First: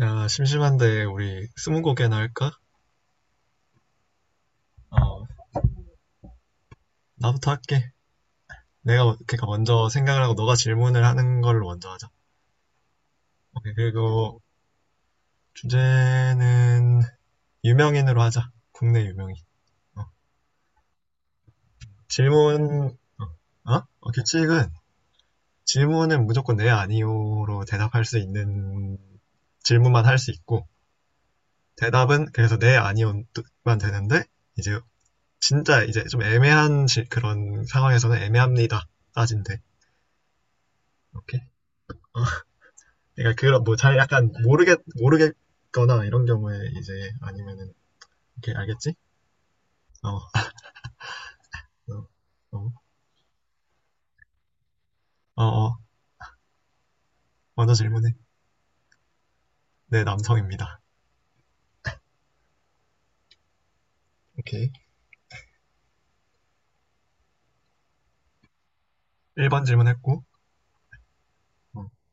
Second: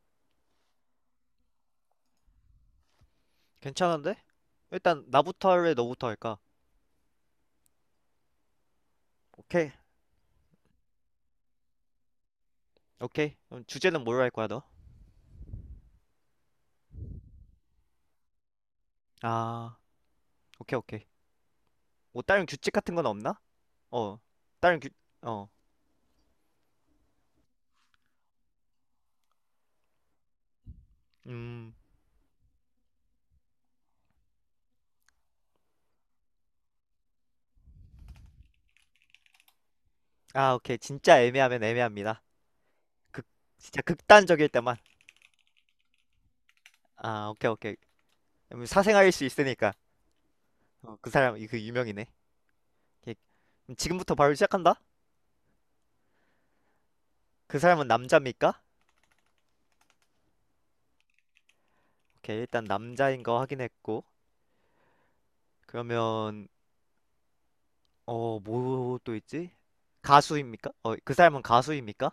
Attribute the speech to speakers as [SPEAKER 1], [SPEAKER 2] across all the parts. [SPEAKER 1] 야, 심심한데 우리 스무고개나 할까?
[SPEAKER 2] 괜찮은데? 일단
[SPEAKER 1] 어,
[SPEAKER 2] 나부터 할래, 너부터 할까?
[SPEAKER 1] 나부터 할게. 내가 그러니까
[SPEAKER 2] 오케이.
[SPEAKER 1] 먼저 생각을 하고 너가 질문을 하는 걸로 먼저 하자.
[SPEAKER 2] 오케이. 그럼
[SPEAKER 1] 오케이,
[SPEAKER 2] 주제는 뭘로 할
[SPEAKER 1] 그리고
[SPEAKER 2] 거야, 너?
[SPEAKER 1] 주제는 유명인으로 하자. 국내 유명인.
[SPEAKER 2] 아,
[SPEAKER 1] 어,
[SPEAKER 2] 오케이, 오케이. 뭐 다른 규칙 같은
[SPEAKER 1] 질문,
[SPEAKER 2] 건 없나?
[SPEAKER 1] 어?
[SPEAKER 2] 어,
[SPEAKER 1] 규칙은
[SPEAKER 2] 다른 규, 어,
[SPEAKER 1] 질문은 무조건 네, 아니요로 대답할 수 있는 질문만 할 수 있고
[SPEAKER 2] 음,
[SPEAKER 1] 대답은 그래서 네, 아니요만 되는데 이제 진짜 이제 좀 애매한 그런 상황에서는 애매합니다. 따진대.
[SPEAKER 2] 오케이. 진짜
[SPEAKER 1] 오케이?
[SPEAKER 2] 애매하면
[SPEAKER 1] 어?
[SPEAKER 2] 애매합니다. 극,
[SPEAKER 1] 그러니까 그런 뭐
[SPEAKER 2] 진짜
[SPEAKER 1] 잘 약간
[SPEAKER 2] 극단적일 때만.
[SPEAKER 1] 모르겠거나 이런 경우에 이제
[SPEAKER 2] 오케이,
[SPEAKER 1] 아니면은
[SPEAKER 2] 오케이.
[SPEAKER 1] 이렇게 알겠지?
[SPEAKER 2] 사생활일 수 있으니까.
[SPEAKER 1] 어.
[SPEAKER 2] 어, 그 사람, 이그 유명이네.
[SPEAKER 1] 어. 어.
[SPEAKER 2] 오케이. 그럼 지금부터 바로 시작한다?
[SPEAKER 1] 어. 어.
[SPEAKER 2] 그
[SPEAKER 1] 먼저
[SPEAKER 2] 사람은
[SPEAKER 1] 질문해.
[SPEAKER 2] 남자입니까?
[SPEAKER 1] 네, 남성입니다.
[SPEAKER 2] 오케이, 일단 남자인 거 확인했고.
[SPEAKER 1] 오케이.
[SPEAKER 2] 그러면, 어, 뭐 또 있지?
[SPEAKER 1] 1번 질문했고
[SPEAKER 2] 가수입니까? 그 사람은
[SPEAKER 1] 어.
[SPEAKER 2] 가수입니까?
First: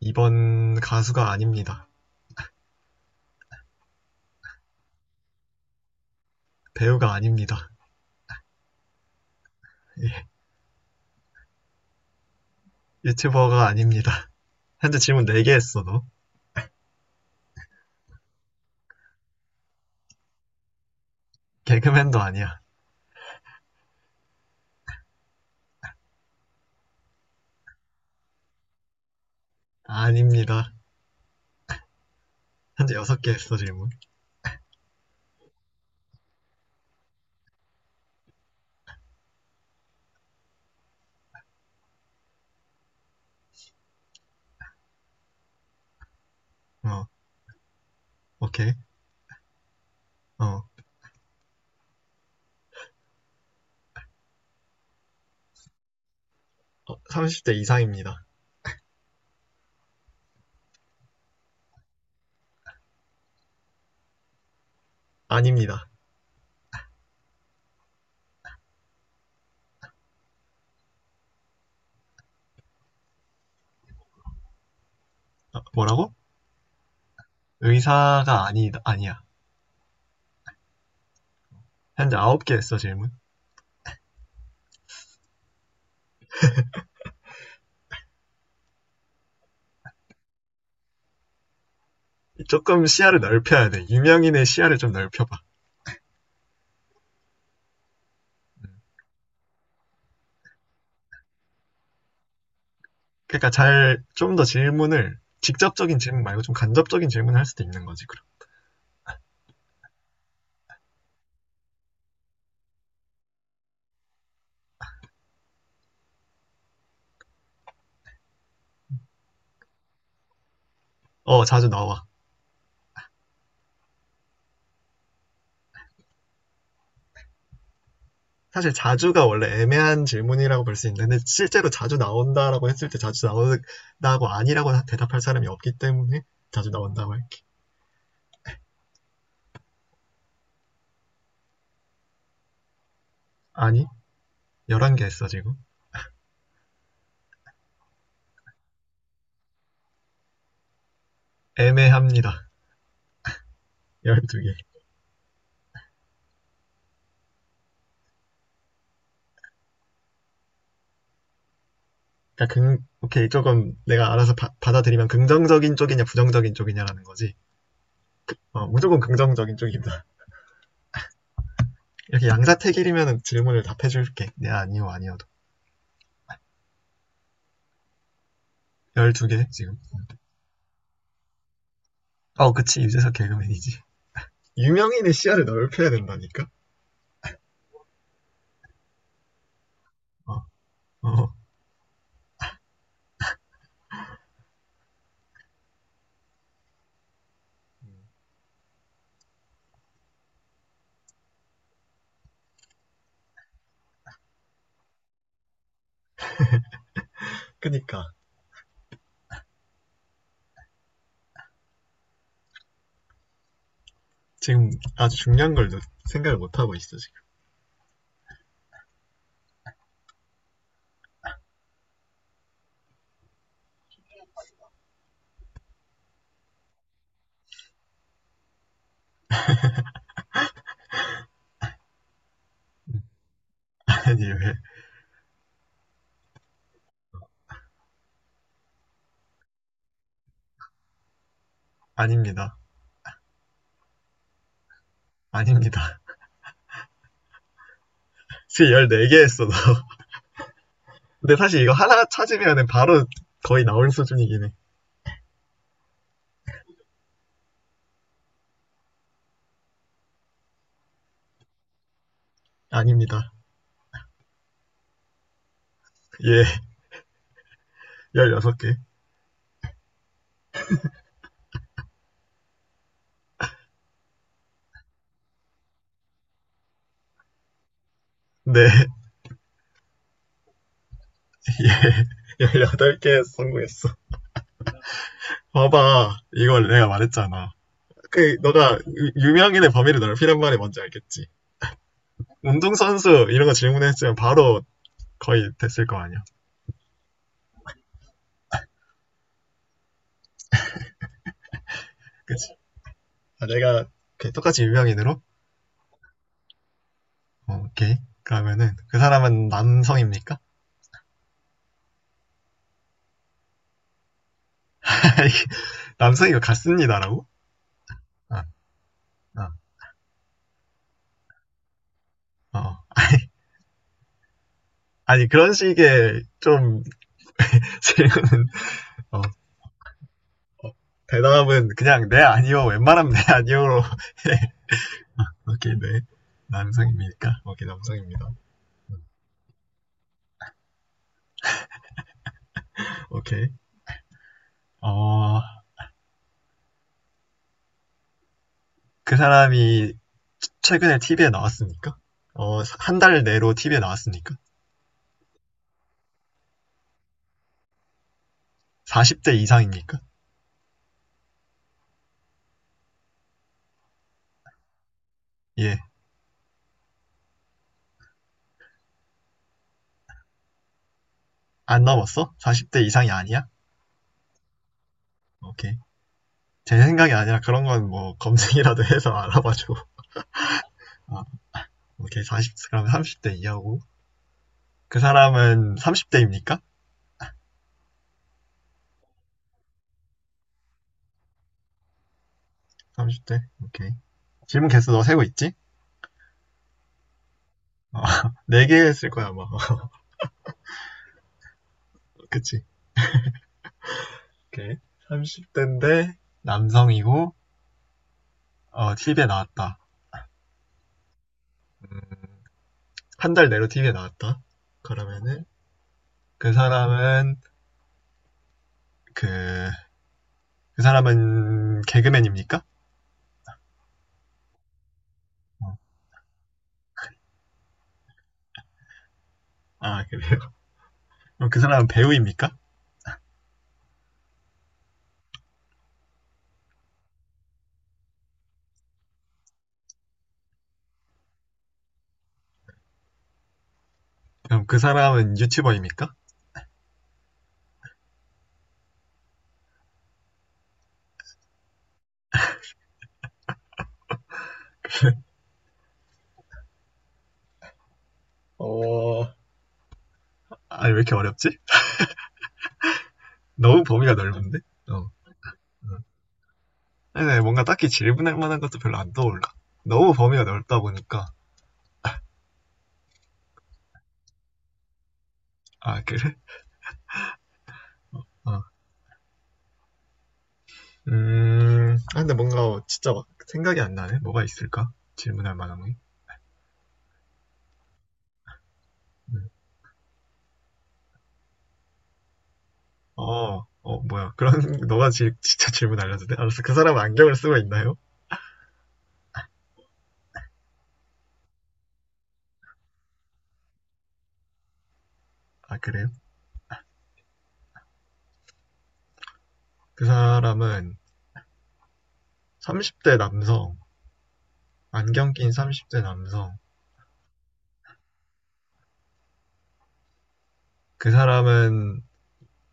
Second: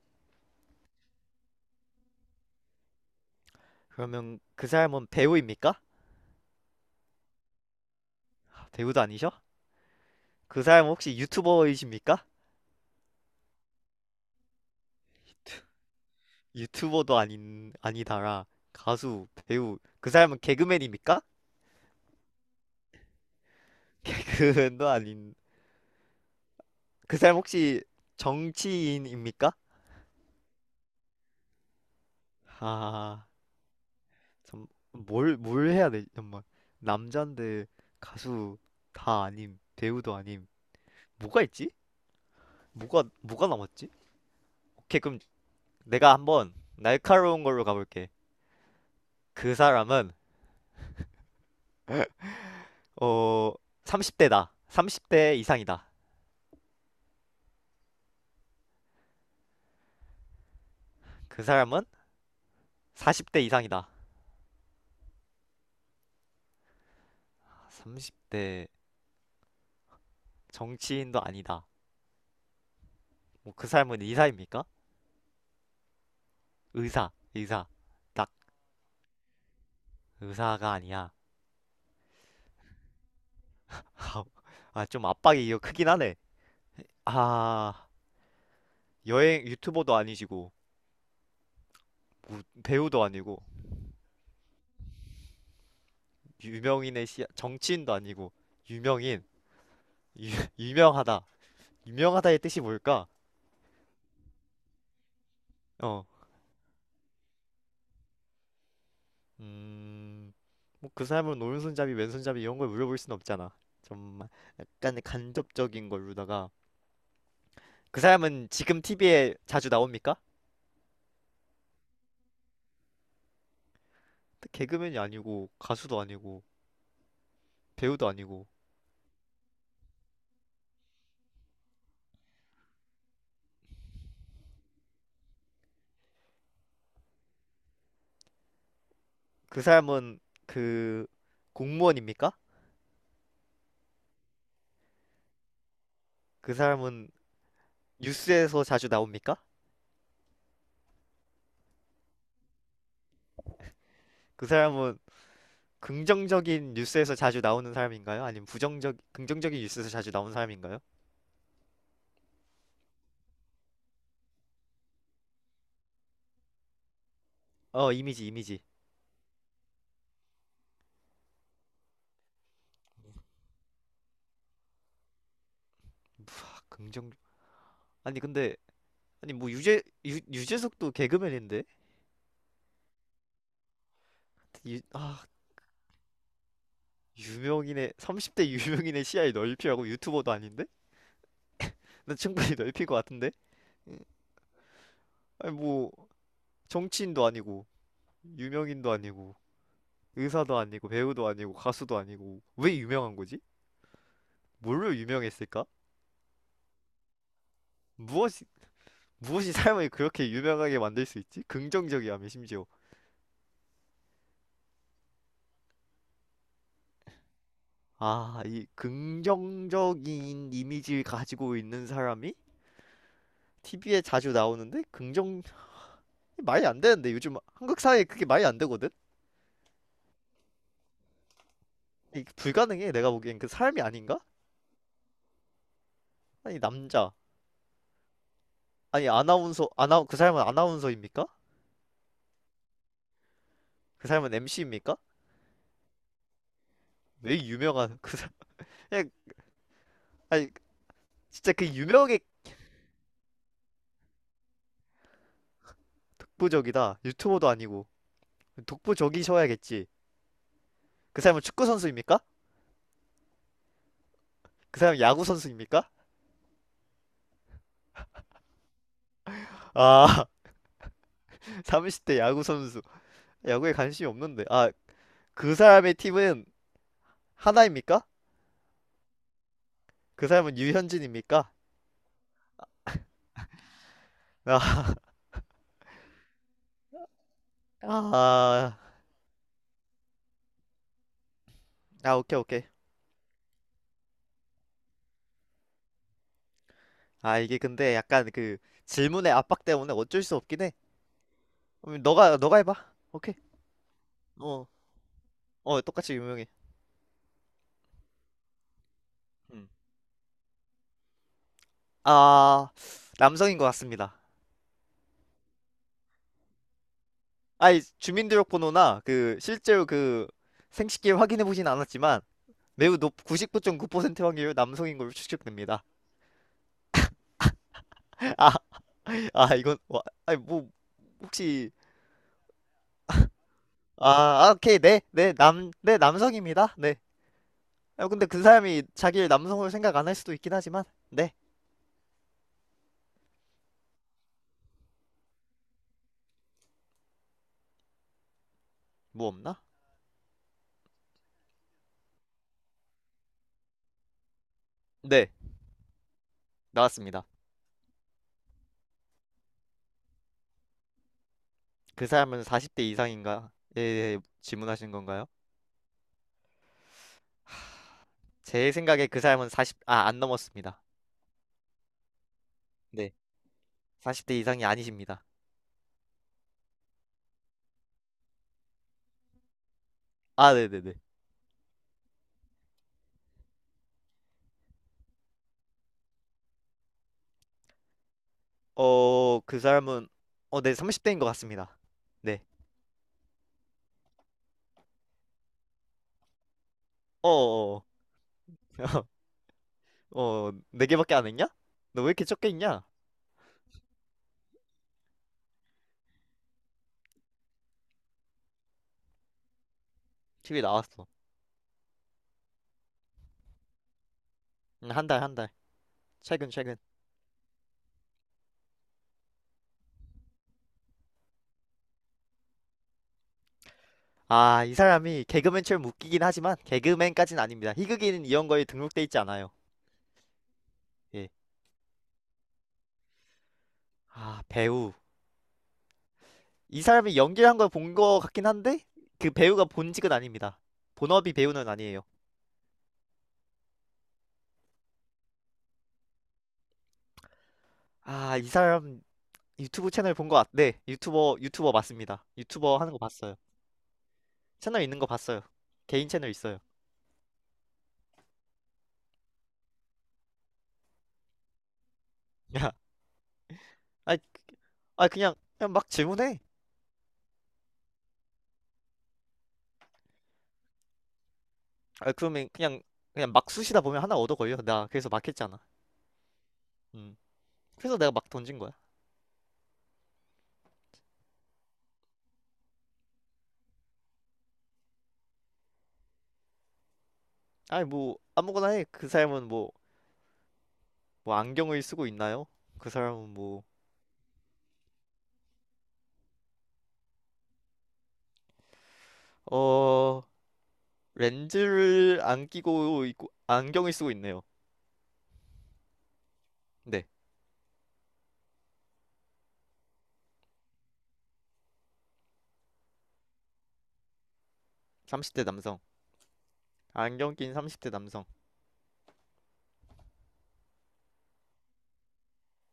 [SPEAKER 1] 2번 가수가 아닙니다.
[SPEAKER 2] 그러면 그 사람은 배우입니까?
[SPEAKER 1] 배우가 아닙니다.
[SPEAKER 2] 배우도 아니셔?
[SPEAKER 1] 예.
[SPEAKER 2] 그 사람은 혹시 유튜버이십니까?
[SPEAKER 1] 유튜버가 아닙니다. 현재 질문 4개 했어, 너.
[SPEAKER 2] 유튜버도 아닌 아니다라 가수, 배우. 그 사람은 개그맨입니까?
[SPEAKER 1] 개그맨도 아니야.
[SPEAKER 2] 개그맨도 아닌. 그 사람 혹시 정치인입니까?
[SPEAKER 1] 아닙니다. 현재
[SPEAKER 2] 아,
[SPEAKER 1] 6개 했어, 질문.
[SPEAKER 2] 참, 뭘 해야 되지? 정말 남잔데 가수 다 아님, 배우도 아님. 뭐가 있지? 뭐가 남았지? 오케이, 그럼 내가 한번
[SPEAKER 1] 어.
[SPEAKER 2] 날카로운 걸로 가볼게.
[SPEAKER 1] 오케이.
[SPEAKER 2] 그 사람은
[SPEAKER 1] 어.
[SPEAKER 2] 어, 30대다. 30대 이상이다.
[SPEAKER 1] 어, 30대 이상입니다.
[SPEAKER 2] 그 사람은 40대 이상이다.
[SPEAKER 1] 아닙니다.
[SPEAKER 2] 30대 정치인도 아니다. 뭐 그 사람은 의사입니까?
[SPEAKER 1] 아, 뭐라고?
[SPEAKER 2] 의사. 딱
[SPEAKER 1] 의사가 아니, 아니야.
[SPEAKER 2] 의사가 아니야.
[SPEAKER 1] 현재 아홉 개 했어, 질문.
[SPEAKER 2] 좀 압박이 이거 크긴 하네. 아, 여행 유튜버도 아니시고
[SPEAKER 1] 조금
[SPEAKER 2] 배우도
[SPEAKER 1] 시야를
[SPEAKER 2] 아니고
[SPEAKER 1] 넓혀야 돼. 유명인의 시야를 좀 넓혀봐.
[SPEAKER 2] 유명인의 시 정치인도 아니고 유명인 유, 유명하다. 유명하다의 뜻이 뭘까?
[SPEAKER 1] 그러니까 잘, 좀 더 질문을, 직접적인
[SPEAKER 2] 어,
[SPEAKER 1] 질문 말고 좀 간접적인 질문을 할 수도 있는 거지, 그럼.
[SPEAKER 2] 음, 뭐 그 사람은 오른손잡이, 왼손잡이 이런 걸 물어볼 순 없잖아. 좀 약간 간접적인 걸로다가 그 사람은 지금 TV에 자주 나옵니까?
[SPEAKER 1] 어, 자주 나와.
[SPEAKER 2] 개그맨이 아니고 가수도 아니고 배우도 아니고
[SPEAKER 1] 사실 자주가 원래 애매한 질문이라고 볼 수 있는데, 실제로 자주 나온다라고 했을 때 자주 나온다고 아니라고 대답할 사람이 없기 때문에 자주 나온다고 할게.
[SPEAKER 2] 그 사람은 그 공무원입니까?
[SPEAKER 1] 아니, 11개 했어, 지금.
[SPEAKER 2] 그 사람은 뉴스에서 자주 나옵니까?
[SPEAKER 1] 애매합니다.
[SPEAKER 2] 그
[SPEAKER 1] 12개.
[SPEAKER 2] 사람은 긍정적인 뉴스에서 자주 나오는 사람인가요? 아니면 부정적 긍정적인 뉴스에서 자주 나오는 사람인가요?
[SPEAKER 1] 그러니까 오케이, 조금 내가 알아서 받아들이면 긍정적인 쪽이냐, 부정적인 쪽이냐라는 거지.
[SPEAKER 2] 어, 이미지.
[SPEAKER 1] 어, 무조건 긍정적인 쪽입니다. 이렇게 양자택일이면 질문을 답해줄게. 네, 아니요, 아니어도.
[SPEAKER 2] 아, 긍정 아니 근데 아니
[SPEAKER 1] 12개,
[SPEAKER 2] 뭐
[SPEAKER 1] 지금.
[SPEAKER 2] 유재 유재석도 개그맨인데
[SPEAKER 1] 어, 그치, 유재석 개그맨이지.
[SPEAKER 2] 유,
[SPEAKER 1] 유명인의
[SPEAKER 2] 아
[SPEAKER 1] 시야를 넓혀야 된다니까?
[SPEAKER 2] 유명인의 시야를 넓히라고 유튜버도
[SPEAKER 1] 어,
[SPEAKER 2] 아닌데
[SPEAKER 1] 어.
[SPEAKER 2] 난 충분히 넓힐 것 같은데. 응. 아니 뭐 정치인도 아니고 유명인도 아니고 의사도 아니고 배우도 아니고 가수도 아니고 왜 유명한 거지? 뭘로 유명했을까?
[SPEAKER 1] 그니까.
[SPEAKER 2] 무엇이 무엇이 사람을 그렇게 유명하게 만들 수 있지? 긍정적이야며 심지어
[SPEAKER 1] 지금 아주 중요한 걸 생각을 못하고 있어, 지금.
[SPEAKER 2] 아 이 긍정적인 이미지를 가지고 있는 사람이 TV에 자주 나오는데 긍정 말이 안 되는데 요즘 한국 사회에 그게 말이 안 되거든? 이게 불가능해 내가 보기엔 그 사람이 아닌가?
[SPEAKER 1] 아니, 왜?
[SPEAKER 2] 아니 남자 아니 아나운서 아나 그 사람은 아나운서입니까?
[SPEAKER 1] 아닙니다.
[SPEAKER 2] 그 사람은 MC입니까?
[SPEAKER 1] 아닙니다.
[SPEAKER 2] 왜 유명한 그 사람
[SPEAKER 1] 지금
[SPEAKER 2] 그냥,
[SPEAKER 1] 14개 했어, 너.
[SPEAKER 2] 아니
[SPEAKER 1] 근데
[SPEAKER 2] 진짜
[SPEAKER 1] 사실
[SPEAKER 2] 그
[SPEAKER 1] 이거 하나
[SPEAKER 2] 유명의
[SPEAKER 1] 찾으면 바로 거의 나올 수준이긴 해.
[SPEAKER 2] 독보적이다. 유튜버도 아니고 독보적이셔야겠지. 그 사람은 축구 선수입니까?
[SPEAKER 1] 아닙니다.
[SPEAKER 2] 그 사람은 야구 선수입니까?
[SPEAKER 1] 예, 16개.
[SPEAKER 2] 아 30대 야구 선수. 야구에 관심이 없는데 아 그 사람의 팀은 하나입니까?
[SPEAKER 1] 네,
[SPEAKER 2] 그 사람은 유현진입니까?
[SPEAKER 1] 예, 18개 성공했어.
[SPEAKER 2] 아,
[SPEAKER 1] 봐봐. 이걸 내가 말했잖아. 그,
[SPEAKER 2] 아,
[SPEAKER 1] 너가 유명인의 범위를 넓히란 말이 뭔지 알겠지?
[SPEAKER 2] 아, 오케이, 오케이.
[SPEAKER 1] 운동선수 이런 거 질문했으면 바로 거의 됐을 거 아니야.
[SPEAKER 2] 이게 근데 약간 질문의 압박 때문에 어쩔 수 없긴 해.
[SPEAKER 1] 그치?
[SPEAKER 2] 너가 해봐. 오케이.
[SPEAKER 1] 아, 내가 그 똑같이
[SPEAKER 2] 어,
[SPEAKER 1] 유명인으로?
[SPEAKER 2] 어, 똑같이 유명해.
[SPEAKER 1] 어, 오케이. 그러면은 그 사람은
[SPEAKER 2] 음.
[SPEAKER 1] 남성입니까?
[SPEAKER 2] 아, 남성인 것 같습니다.
[SPEAKER 1] 남성이고 같습니다라고?
[SPEAKER 2] 아이,
[SPEAKER 1] 아,
[SPEAKER 2] 주민등록번호나
[SPEAKER 1] 아,
[SPEAKER 2] 실제로 생식기 확인해 보진 않았지만,
[SPEAKER 1] 어.
[SPEAKER 2] 99.9% 확률 남성인 걸로
[SPEAKER 1] 아니 그런
[SPEAKER 2] 추측됩니다.
[SPEAKER 1] 식의 좀 질문은
[SPEAKER 2] 아,
[SPEAKER 1] 어,
[SPEAKER 2] 아, 이건, 와, 아니, 뭐,
[SPEAKER 1] 대답은
[SPEAKER 2] 혹시,
[SPEAKER 1] 그냥 네 아니요 웬만하면 네 아니요로
[SPEAKER 2] 아, 아, 오케이, 네, 네,
[SPEAKER 1] 오케이
[SPEAKER 2] 네,
[SPEAKER 1] 네
[SPEAKER 2] 남성입니다. 네.
[SPEAKER 1] 남성입니까? 오케이
[SPEAKER 2] 아, 근데
[SPEAKER 1] 남성입니다.
[SPEAKER 2] 그 사람이 자기를 남성으로 생각 안 할 수도 있긴 하지만, 네,
[SPEAKER 1] 오케이 어, 그
[SPEAKER 2] 뭐 없나?
[SPEAKER 1] 사람이 최근에 TV에 나왔습니까? 어, 한 달 내로 TV에 나왔습니까?
[SPEAKER 2] 네. 나왔습니다.
[SPEAKER 1] 40대 이상입니까?
[SPEAKER 2] 그 사람은 40대 이상인가? 네질문하시는 건가요?
[SPEAKER 1] 예.
[SPEAKER 2] 제 생각에 그 사람은 안 넘었습니다.
[SPEAKER 1] 안 넘었어? 40대 이상이
[SPEAKER 2] 네.
[SPEAKER 1] 아니야?
[SPEAKER 2] 40대 이상이 아니십니다.
[SPEAKER 1] 오케이. 제 생각이 아니라 그런 건 뭐 검색이라도 해서 알아봐줘.
[SPEAKER 2] 아, 네네네.
[SPEAKER 1] 아, 오케이. 40, 그럼 30대 이하고. 그 사람은 30대입니까?
[SPEAKER 2] 어, 그 사람은, 네, 30대인 것 같습니다. 네.
[SPEAKER 1] 30대? 오케이. 질문 개수 너 세고 있지?
[SPEAKER 2] 어, 어, 어,
[SPEAKER 1] 어, 4개 했을 거야, 아마.
[SPEAKER 2] 어, 네 개밖에 안 했냐? 너 왜 이렇게 적게
[SPEAKER 1] 그치?
[SPEAKER 2] 있냐?
[SPEAKER 1] 오케이. 30대인데 남성이고, 어, TV에 나왔다.
[SPEAKER 2] 티비 나왔어.
[SPEAKER 1] 음, 한 달 내로 TV에 나왔다.
[SPEAKER 2] 한
[SPEAKER 1] 그러면은
[SPEAKER 2] 달.
[SPEAKER 1] 그
[SPEAKER 2] 최근.
[SPEAKER 1] 사람은 그, 그 사람은 개그맨입니까?
[SPEAKER 2] 아, 이 사람이
[SPEAKER 1] 어.
[SPEAKER 2] 개그맨처럼 웃기긴 하지만 개그맨까진 아닙니다. 희극인 이런 거에 등록돼 있지 않아요.
[SPEAKER 1] 아, 그래요?
[SPEAKER 2] 예.
[SPEAKER 1] 그럼 그 사람은 배우입니까?
[SPEAKER 2] 배우. 이 사람이 연기를 한 걸 본 거 같긴 한데 그 배우가 본직은 아닙니다. 본업이 배우는 아니에요.
[SPEAKER 1] 그럼 그 사람은 유튜버입니까?
[SPEAKER 2] 아, 이 사람 유튜브 채널 본 거 같... 네, 유튜버 맞습니다. 유튜버 하는 거 봤어요. 채널 있는 거 봤어요. 개인 채널 있어요.
[SPEAKER 1] 어, 아니, 왜 이렇게 어렵지?
[SPEAKER 2] 야,
[SPEAKER 1] 너무 범위가
[SPEAKER 2] 아니,
[SPEAKER 1] 넓은데?
[SPEAKER 2] 아
[SPEAKER 1] 어.
[SPEAKER 2] 그냥 막 질문해.
[SPEAKER 1] 아니, 뭔가 딱히 질문할 만한 것도 별로 안 떠올라. 너무 범위가 넓다 보니까.
[SPEAKER 2] 아 그러면 그냥 막 쑤시다 보면 하나 얻어 걸려. 나 그래서 막 했잖아.
[SPEAKER 1] 아, 그래?
[SPEAKER 2] 음. 그래서 내가 막 던진
[SPEAKER 1] 어.
[SPEAKER 2] 거야.
[SPEAKER 1] 아, 근데 뭔가 진짜 막 생각이 안 나네. 뭐가 있을까? 질문할 만한 게.
[SPEAKER 2] 아니 뭐 아무거나 해. 그 사람은 뭐 뭐 안경을 쓰고 있나요? 그 사람은 뭐
[SPEAKER 1] 뭐야. 그런, 진짜 질문 알려도 돼? 알았어. 그 사람은 안경을 쓰고 있나요?
[SPEAKER 2] 어. 렌즈를 안 끼고 있고 안경을 쓰고 있네요.
[SPEAKER 1] 아, 그래요?
[SPEAKER 2] 네,
[SPEAKER 1] 그 사람은 30대 남성, 안경
[SPEAKER 2] 30대
[SPEAKER 1] 낀
[SPEAKER 2] 남성.
[SPEAKER 1] 30대 남성.
[SPEAKER 2] 안경 낀 30대 남성.
[SPEAKER 1] 그 사람은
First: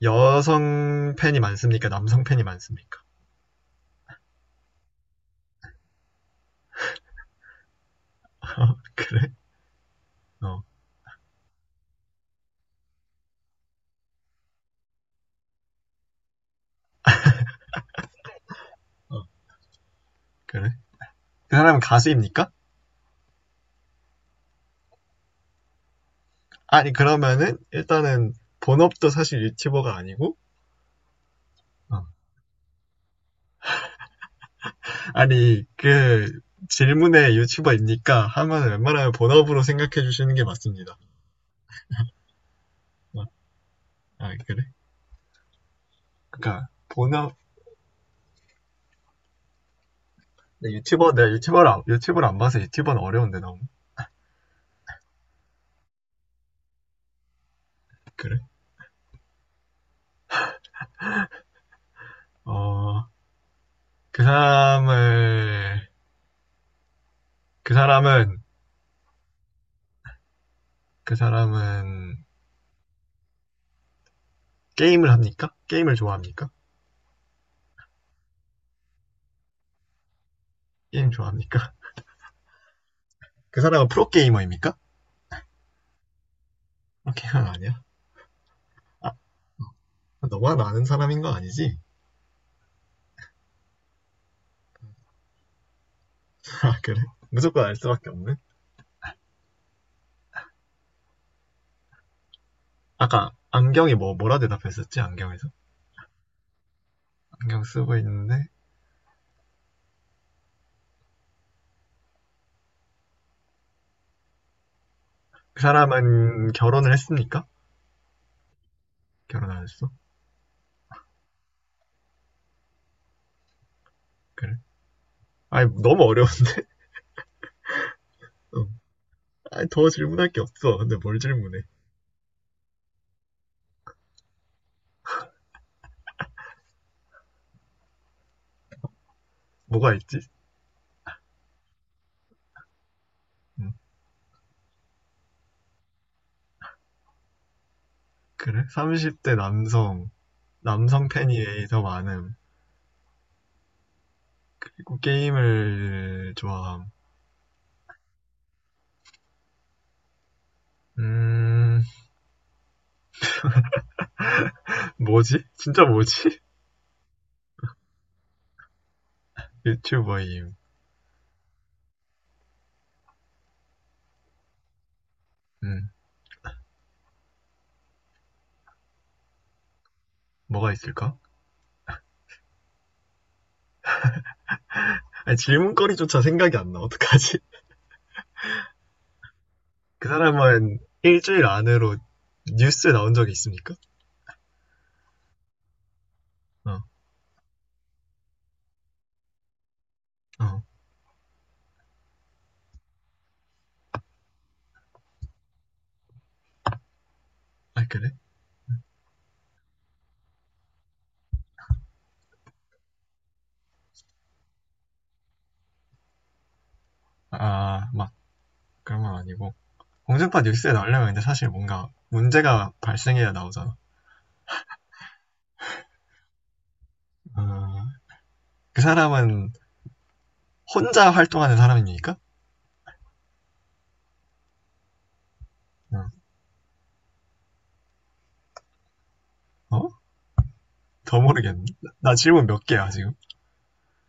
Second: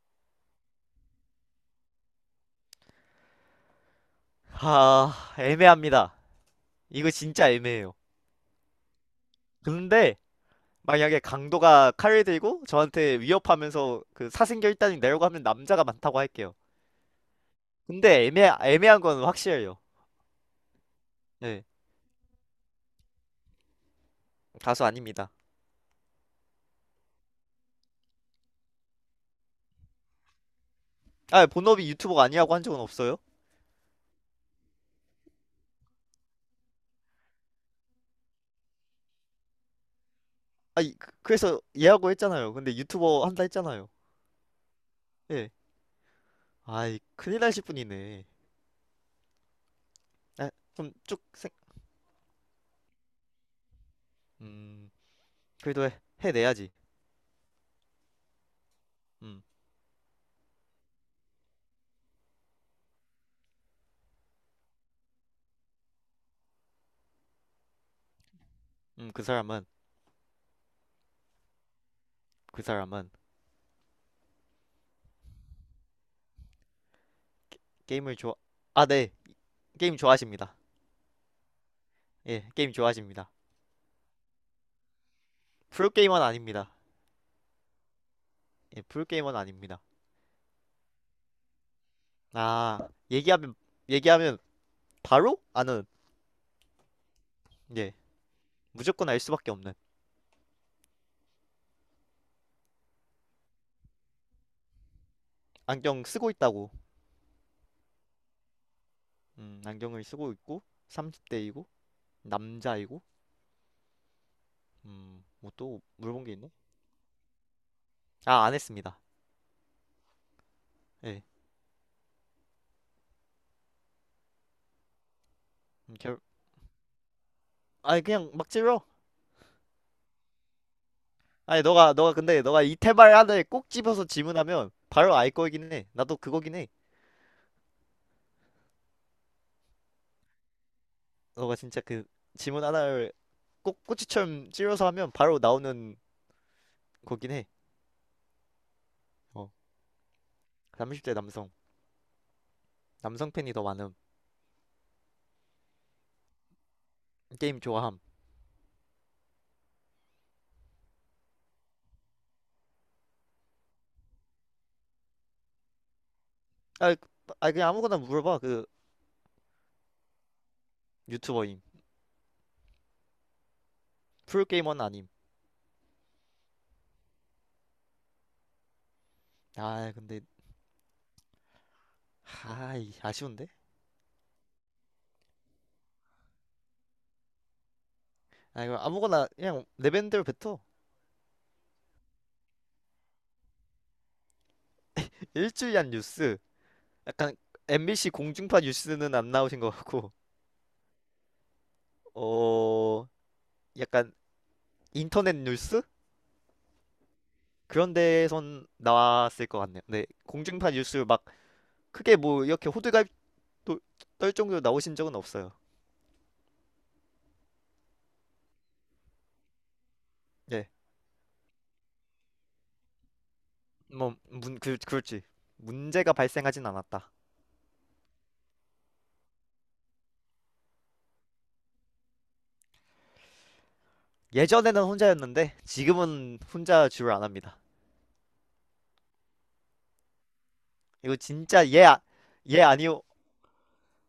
[SPEAKER 1] 여성 팬이 많습니까? 남성 팬이 많습니까?
[SPEAKER 2] 하, 애매합니다. 이거 진짜 애매해요.
[SPEAKER 1] 그래?
[SPEAKER 2] 근데
[SPEAKER 1] 어,
[SPEAKER 2] 만약에 강도가 칼을 들고 저한테 위협하면서 그 사생결단이 내려고 하면 남자가 많다고 할게요. 근데 애매한 건
[SPEAKER 1] 어,
[SPEAKER 2] 확실해요.
[SPEAKER 1] 그래? 그
[SPEAKER 2] 네,
[SPEAKER 1] 사람은 가수입니까?
[SPEAKER 2] 가수 아닙니다.
[SPEAKER 1] 아니, 그러면은, 일단은, 본업도 사실 유튜버가 아니고,
[SPEAKER 2] 아, 본업이
[SPEAKER 1] 어.
[SPEAKER 2] 유튜버가 아니라고 한 적은 없어요?
[SPEAKER 1] 아니, 그, 질문에 유튜버입니까? 하면 웬만하면 본업으로 생각해 주시는 게
[SPEAKER 2] 아,
[SPEAKER 1] 맞습니다.
[SPEAKER 2] 그래서 얘하고 했잖아요. 근데
[SPEAKER 1] 어,
[SPEAKER 2] 유튜버 한다 했잖아요.
[SPEAKER 1] 아, 그래?
[SPEAKER 2] 예.
[SPEAKER 1] 그러니까
[SPEAKER 2] 아이,
[SPEAKER 1] 본업
[SPEAKER 2] 큰일 날실 분이네. 아,
[SPEAKER 1] 유튜버
[SPEAKER 2] 좀쭉
[SPEAKER 1] 내가 유튜버를 안, 유튜브를 안 봐서 유튜버는 어려운데 너무
[SPEAKER 2] 음, 그래도 해내야지.
[SPEAKER 1] 그래?
[SPEAKER 2] 음,
[SPEAKER 1] 어, 그 사람을 그 사람은
[SPEAKER 2] 그 사람은
[SPEAKER 1] 그 사람은
[SPEAKER 2] 그 사람은
[SPEAKER 1] 게임을 합니까? 게임을 좋아합니까?
[SPEAKER 2] 게임을 좋아 아, 네. 게임 좋아하십니다.
[SPEAKER 1] 게임 좋아합니까?
[SPEAKER 2] 예, 게임 좋아하십니다.
[SPEAKER 1] 그 사람은 프로게이머입니까?
[SPEAKER 2] 프로게이머는 아닙니다.
[SPEAKER 1] 프로게이머 아니야?
[SPEAKER 2] 예,
[SPEAKER 1] 아,
[SPEAKER 2] 프로게이머는 아닙니다.
[SPEAKER 1] 너만 아는 사람인 거 아니지?
[SPEAKER 2] 아, 얘기하면 얘기하면 바로 아는.
[SPEAKER 1] 아, 그래? 무조건 알
[SPEAKER 2] 예,
[SPEAKER 1] 수밖에 없네.
[SPEAKER 2] 무조건 알 수밖에 없는.
[SPEAKER 1] 아까 안경이 뭐 뭐라 대답했었지? 안경에서?
[SPEAKER 2] 안경 쓰고 있다고.
[SPEAKER 1] 안경 쓰고 있는데
[SPEAKER 2] 안경을 쓰고 있고 30대이고 남자이고. 뭐
[SPEAKER 1] 그
[SPEAKER 2] 또 물어본 게 있네?
[SPEAKER 1] 사람은 결혼을 했습니까?
[SPEAKER 2] 아, 안 했습니다.
[SPEAKER 1] 결혼 안 했어?
[SPEAKER 2] 예.
[SPEAKER 1] 그래? 아니 너무
[SPEAKER 2] 결
[SPEAKER 1] 어려운데.
[SPEAKER 2] 아니 그냥 막
[SPEAKER 1] 응.
[SPEAKER 2] 질러.
[SPEAKER 1] 아, 더 질문할 게 없어. 근데 뭘 질문해?
[SPEAKER 2] 아니 너가 근데 너가 이태발 하나를 꼭 집어서 질문하면 바로 알 거긴 해. 나도 그거긴 해.
[SPEAKER 1] 뭐가 있지?
[SPEAKER 2] 너가 진짜 그 질문 하나를
[SPEAKER 1] 응.
[SPEAKER 2] 꼭 꼬치처럼 찔러서 하면 바로 나오는 거긴 해.
[SPEAKER 1] 그래? 30대
[SPEAKER 2] 어.
[SPEAKER 1] 남성, 남성
[SPEAKER 2] 30대
[SPEAKER 1] 팬이
[SPEAKER 2] 남성.
[SPEAKER 1] 더 많음.
[SPEAKER 2] 남성 팬이 더 많음.
[SPEAKER 1] 그리고 게임을 좋아함.
[SPEAKER 2] 게임 좋아함.
[SPEAKER 1] 음, 뭐지? 진짜 뭐지?
[SPEAKER 2] 아, 아 그냥 아무거나 물어봐.
[SPEAKER 1] 유튜버임.
[SPEAKER 2] 유튜버임. 프로게이머는 아님.
[SPEAKER 1] 음,
[SPEAKER 2] 아, 근데
[SPEAKER 1] 뭐가 있을까?
[SPEAKER 2] 하이 아쉬운데?
[SPEAKER 1] 아니, 질문거리조차 생각이 안 나. 어떡하지?
[SPEAKER 2] 아 이거 아무거나 그냥 내
[SPEAKER 1] 그
[SPEAKER 2] 밴드로 뱉어.
[SPEAKER 1] 사람은 일주일 안으로 뉴스에 나온 적이 있습니까?
[SPEAKER 2] 일주일간 뉴스.
[SPEAKER 1] 어,
[SPEAKER 2] 약간 MBC 공중파 뉴스는 안 나오신 것 같고.
[SPEAKER 1] 어.
[SPEAKER 2] 어, 약간 인터넷 뉴스?
[SPEAKER 1] 아,
[SPEAKER 2] 그런
[SPEAKER 1] 그래?
[SPEAKER 2] 데선 나왔을 것 같네요. 네, 공중파 뉴스 막 크게 뭐 이렇게 호들갑 도- 떨 정도로 나오신 적은 없어요.
[SPEAKER 1] 아, 막, 그런 건 아니고. 공중파
[SPEAKER 2] 예,
[SPEAKER 1] 뉴스에 나오려면 근데 사실 뭔가 문제가 발생해야 나오잖아.
[SPEAKER 2] 그렇지. 문제가 발생하진 않았다.
[SPEAKER 1] 아, 그 사람은 혼자 활동하는 사람입니까?
[SPEAKER 2] 예전에는 혼자였는데
[SPEAKER 1] 응.
[SPEAKER 2] 지금은 혼자 주를 안 합니다.
[SPEAKER 1] 어?
[SPEAKER 2] 이거
[SPEAKER 1] 더 모르겠네.
[SPEAKER 2] 진짜 얘, 아-
[SPEAKER 1] 나 질문
[SPEAKER 2] 얘
[SPEAKER 1] 몇 개야,
[SPEAKER 2] 아니오.
[SPEAKER 1] 지금?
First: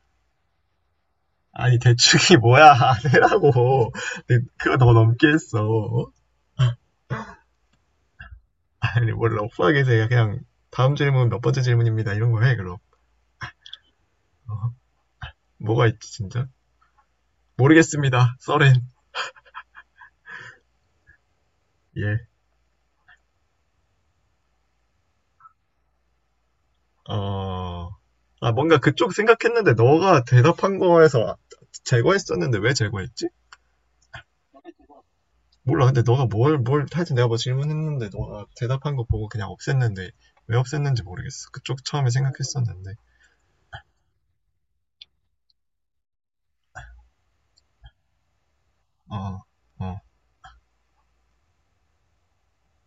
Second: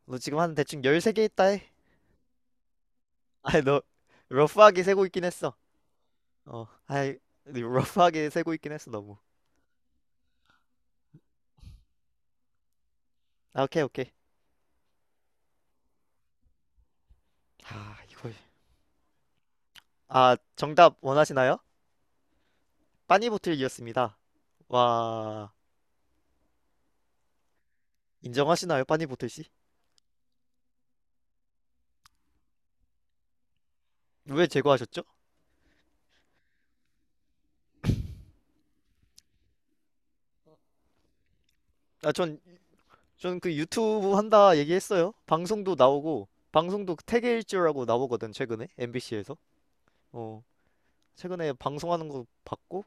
[SPEAKER 2] 너 지금 한 대충 13개 있다 해.
[SPEAKER 1] 아니, 대충이 뭐야. 안
[SPEAKER 2] 아이, 너
[SPEAKER 1] 해라고. 그거
[SPEAKER 2] 러프하게
[SPEAKER 1] 너
[SPEAKER 2] 세고 있긴
[SPEAKER 1] 넘게
[SPEAKER 2] 했어.
[SPEAKER 1] 했어. 어?
[SPEAKER 2] 어, 아이, 네, 러프하게 세고 있긴 했어,
[SPEAKER 1] 아니,
[SPEAKER 2] 너무.
[SPEAKER 1] 뭘 러프하게 해. 그냥, 다음 질문 몇 번째 질문입니다. 이런 거 해, 그럼.
[SPEAKER 2] 아, 오케이, 오케이.
[SPEAKER 1] 어? 뭐가 있지, 진짜?
[SPEAKER 2] 아, 이걸.
[SPEAKER 1] 모르겠습니다. 써렌.
[SPEAKER 2] 아, 정답 원하시나요?
[SPEAKER 1] 예.
[SPEAKER 2] 빠니보틀이었습니다. 와,
[SPEAKER 1] 어, 아, 뭔가
[SPEAKER 2] 인정하시나요,
[SPEAKER 1] 그쪽
[SPEAKER 2] 빠니보틀 씨?
[SPEAKER 1] 생각했는데 너가 대답한 거에서 아, 제거했었는데 왜 제거했지?
[SPEAKER 2] 왜 제거하셨죠?
[SPEAKER 1] 몰라. 근데 너가 하여튼 내가 뭐 질문했는데 너가 대답한 거 보고 그냥 없앴는데 왜 없앴는지 모르겠어. 그쪽 처음에
[SPEAKER 2] 아, 전,
[SPEAKER 1] 생각했었는데.
[SPEAKER 2] 전 그 유튜브 한다 얘기했어요. 방송도 나오고, 방송도 태계일주라고 나오거든, 최근에. MBC에서.
[SPEAKER 1] 어, 어.
[SPEAKER 2] 어, 최근에 방송하는 거 봤고,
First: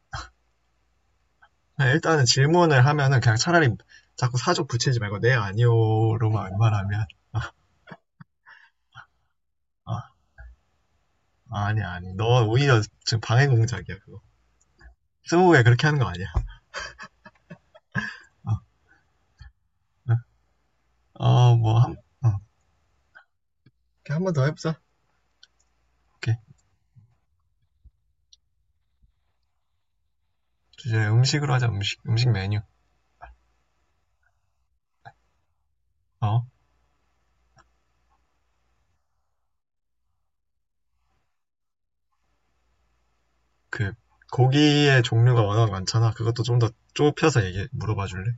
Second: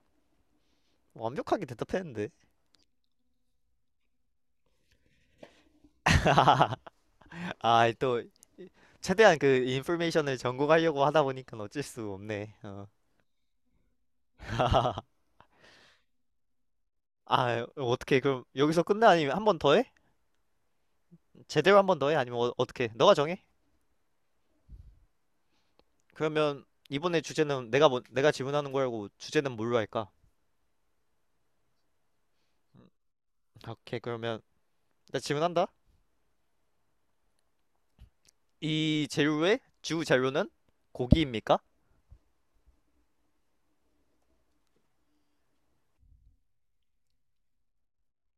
[SPEAKER 2] 완벽하게
[SPEAKER 1] 그냥 일단은
[SPEAKER 2] 대답했는데.
[SPEAKER 1] 질문을 하면은 그냥 차라리 자꾸 사족 붙이지 말고 네, 아니요로만 말하면
[SPEAKER 2] 아, 또, 최대한 그
[SPEAKER 1] 아,
[SPEAKER 2] 인포메이션을 전공하려고 하다 보니까
[SPEAKER 1] 아니,
[SPEAKER 2] 어쩔 수
[SPEAKER 1] 아니. 너
[SPEAKER 2] 없네.
[SPEAKER 1] 오히려
[SPEAKER 2] 어.
[SPEAKER 1] 지금 방해 공작이야, 그거. 스무고개 그렇게 하는 거 아니야.
[SPEAKER 2] 아, 어떻게, 그럼 여기서 끝내? 아니면 한번 더 해?
[SPEAKER 1] 응. 어,
[SPEAKER 2] 제대로
[SPEAKER 1] 뭐,
[SPEAKER 2] 한
[SPEAKER 1] 한,
[SPEAKER 2] 번 더 해?
[SPEAKER 1] 어.
[SPEAKER 2] 아니면 어떻게? 너가 정해.
[SPEAKER 1] 한번 더 해보자. 오케이.
[SPEAKER 2] 그러면 이번에 주제는 내가 질문하는 거고 주제는 뭘로 할까?
[SPEAKER 1] 주제 음식으로 하자, 음식, 음식 메뉴.
[SPEAKER 2] 오케이 그러면 나 질문한다.
[SPEAKER 1] 어,
[SPEAKER 2] 이 재료의 주 재료는 고기입니까?
[SPEAKER 1] 그, 고기의 종류가 워낙 많잖아. 그것도 좀 더 좁혀서 얘기, 물어봐 줄래?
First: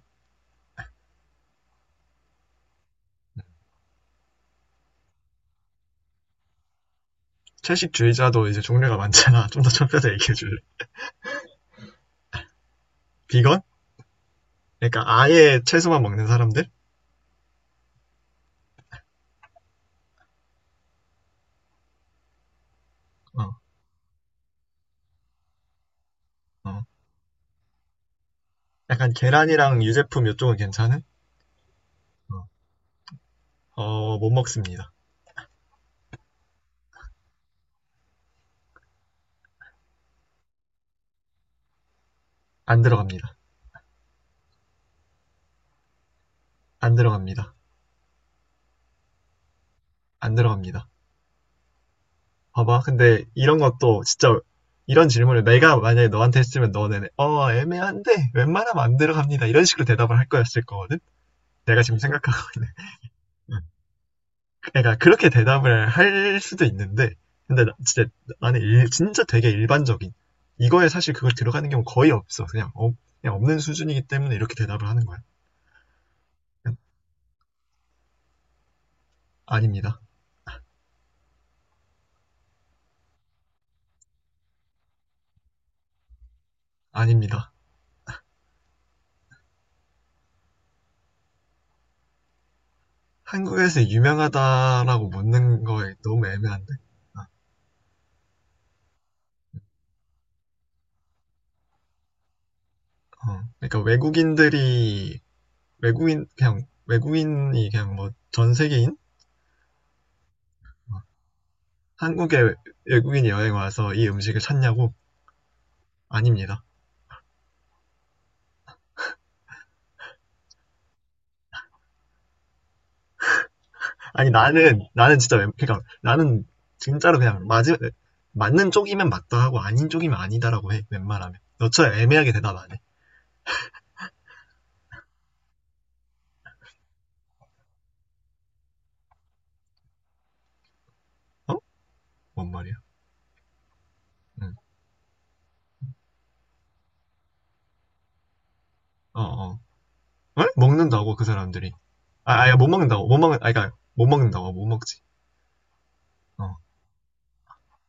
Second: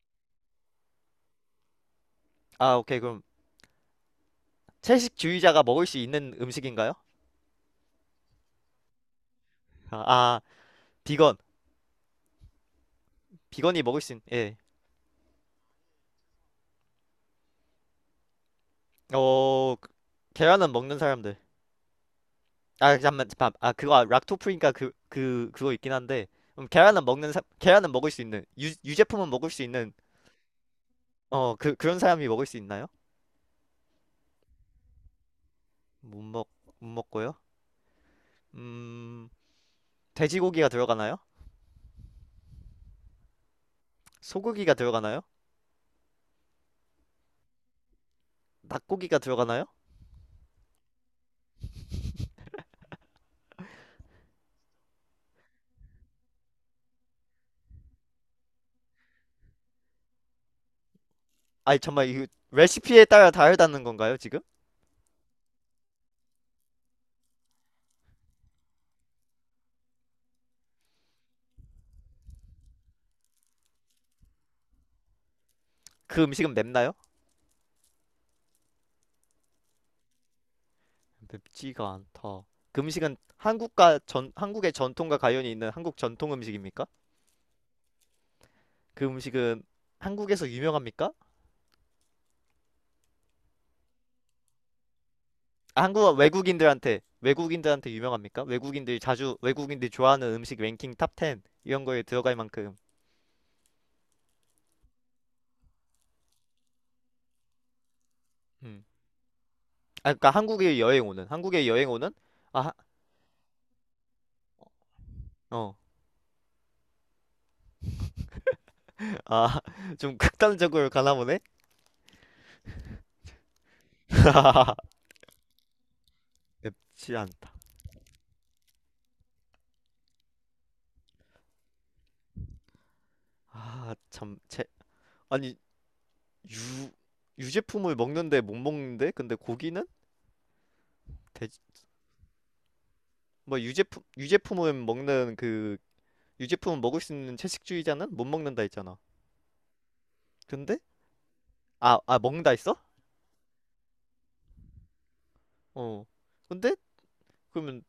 [SPEAKER 2] 아 오케이 그럼 채식주의자가 먹을 수 있는 음식인가요?
[SPEAKER 1] 채식주의자도 이제 종류가 많잖아. 좀 더
[SPEAKER 2] 아,
[SPEAKER 1] 좁혀서 얘기해
[SPEAKER 2] 아
[SPEAKER 1] 줄래?
[SPEAKER 2] 비건.
[SPEAKER 1] 비건?
[SPEAKER 2] 비건이 먹을 수 있는 예.
[SPEAKER 1] 그러니까 아예 채소만 먹는 사람들?
[SPEAKER 2] 어 그- 계란은 먹는 사람들. 아 잠만 잠-
[SPEAKER 1] 어,
[SPEAKER 2] 아 그거 아, 락토프리니까 그거 있긴 한데. 그럼
[SPEAKER 1] 어.
[SPEAKER 2] 계란은 먹는 사 계란은 먹을 수 있는,
[SPEAKER 1] 약간
[SPEAKER 2] 유제품은 먹을 수
[SPEAKER 1] 계란이랑
[SPEAKER 2] 있는
[SPEAKER 1] 유제품 이쪽은 괜찮은?
[SPEAKER 2] 그런 사람이
[SPEAKER 1] 어,
[SPEAKER 2] 먹을 수 있나요?
[SPEAKER 1] 어, 못 먹습니다.
[SPEAKER 2] 못 먹 못 먹고요. 음. 돼지고기가 들어가나요?
[SPEAKER 1] 안 들어갑니다.
[SPEAKER 2] 소고기가 들어가나요?
[SPEAKER 1] 안 들어갑니다.
[SPEAKER 2] 닭고기가 들어가나요?
[SPEAKER 1] 안 들어갑니다. 봐봐. 근데 이런 것도 진짜 이런 질문을 내가 만약에 너한테 했으면 너는 어, 애매한데 웬만하면 안 들어갑니다. 이런 식으로 대답을 할 거였을 거거든?
[SPEAKER 2] 아니
[SPEAKER 1] 내가 지금
[SPEAKER 2] 정말 이
[SPEAKER 1] 생각하고 있는.
[SPEAKER 2] 레시피에 따라
[SPEAKER 1] 어.
[SPEAKER 2] 다르다는 건가요, 지금?
[SPEAKER 1] 그러니까 그렇게 대답을 할 수도 있는데, 진짜 진짜 되게 일반적인 이거에 사실 그걸 들어가는 경우 거의 없어. 그냥 없는 수준이기 때문에 이렇게 대답을 하는 거야.
[SPEAKER 2] 그 음식은
[SPEAKER 1] 그냥
[SPEAKER 2] 맵나요?
[SPEAKER 1] 아닙니다.
[SPEAKER 2] 맵지가 않다. 그 음식은 한국과 전 한국의 전통과 관련이 있는 한국 전통 음식입니까?
[SPEAKER 1] 아닙니다.
[SPEAKER 2] 그 음식은 한국에서 유명합니까?
[SPEAKER 1] 한국에서 유명하다라고 묻는
[SPEAKER 2] 아,
[SPEAKER 1] 거에
[SPEAKER 2] 한국
[SPEAKER 1] 너무 애매한데.
[SPEAKER 2] 외국인들한테 외국인들한테 유명합니까? 외국인들이 좋아하는 음식 랭킹 탑 10 이런 거에 들어갈 만큼.
[SPEAKER 1] 어. 그러니까 외국인들이 외국인 그냥 외국인이 그냥 뭐 전
[SPEAKER 2] 음.
[SPEAKER 1] 세계인
[SPEAKER 2] 아 그러니까 한국에 여행 오는
[SPEAKER 1] 한국에
[SPEAKER 2] 아
[SPEAKER 1] 외국인이 여행 와서 이 음식을 찾냐고?
[SPEAKER 2] 어
[SPEAKER 1] 아닙니다.
[SPEAKER 2] 아, 좀 극단적으로 가나 보네?
[SPEAKER 1] 아니 나는 그러니까 나는
[SPEAKER 2] 맵지
[SPEAKER 1] 진짜로 그냥
[SPEAKER 2] 않다.
[SPEAKER 1] 맞으 맞는 쪽이면 맞다 하고 아닌 쪽이면 아니다라고 해 웬만하면 너처럼 애매하게 대답 안 해.
[SPEAKER 2] 아, 참, 제, 아니, 유, 유제품을 먹는데 못 먹는데? 근데 고기는?
[SPEAKER 1] 어?
[SPEAKER 2] 돼지,
[SPEAKER 1] 뭔 말이야? 응.
[SPEAKER 2] 유제품은 먹는 그, 유제품은 먹을 수 있는 채식주의자는 못 먹는다 했잖아.
[SPEAKER 1] 어 어. 에?
[SPEAKER 2] 근데?
[SPEAKER 1] 먹는다고 그 사람들이.
[SPEAKER 2] 아, 아,
[SPEAKER 1] 아
[SPEAKER 2] 먹는다
[SPEAKER 1] 아야 못
[SPEAKER 2] 했어?
[SPEAKER 1] 먹는다고 못 먹는 아 그러니까 못 먹는다고 못 먹지.
[SPEAKER 2] 어.
[SPEAKER 1] 어.
[SPEAKER 2] 근데? 그러면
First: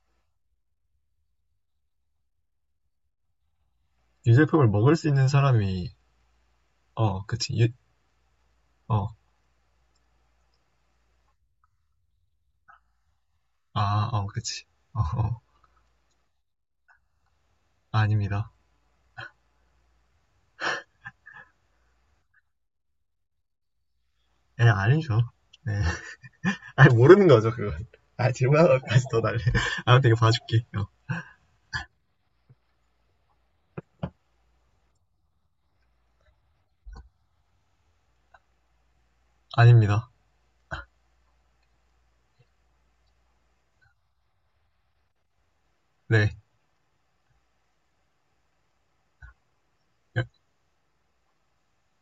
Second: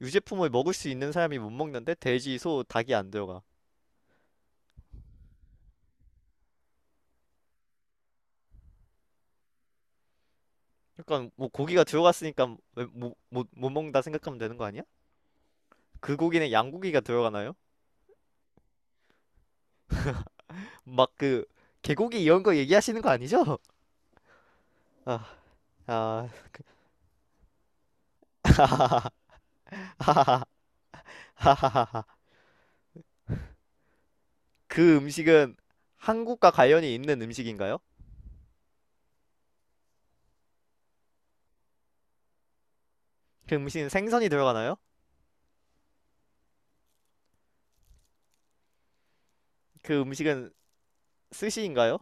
[SPEAKER 2] 유제품을 먹을 수 있는 사람이 못 먹는데? 돼지, 소, 닭이 안 들어가.
[SPEAKER 1] 유제품을 먹을 수 있는 사람이 어 그치 유, 어.
[SPEAKER 2] 약간, 뭐, 고기가 들어갔으니까 왜 못 먹는다 생각하면 되는
[SPEAKER 1] 그치.
[SPEAKER 2] 거 아니야?
[SPEAKER 1] 어, 어.
[SPEAKER 2] 그 고기는 양고기가 들어가나요?
[SPEAKER 1] 아닙니다.
[SPEAKER 2] 막 그 개고기 이런 거 얘기하시는 거 아니죠?
[SPEAKER 1] 예, 아니죠.
[SPEAKER 2] 아,
[SPEAKER 1] 네.
[SPEAKER 2] 아,
[SPEAKER 1] 아니, 모르는 거죠, 그건. 아, 질문하다까지 더 날려. 아무튼 이거 봐줄게. 어.
[SPEAKER 2] 하하하하하하. 그 음식은 한국과 관련이 있는 음식인가요?
[SPEAKER 1] 아닙니다.
[SPEAKER 2] 그 음식은 생선이 들어가나요?
[SPEAKER 1] 네.
[SPEAKER 2] 그 음식은 스시인가요?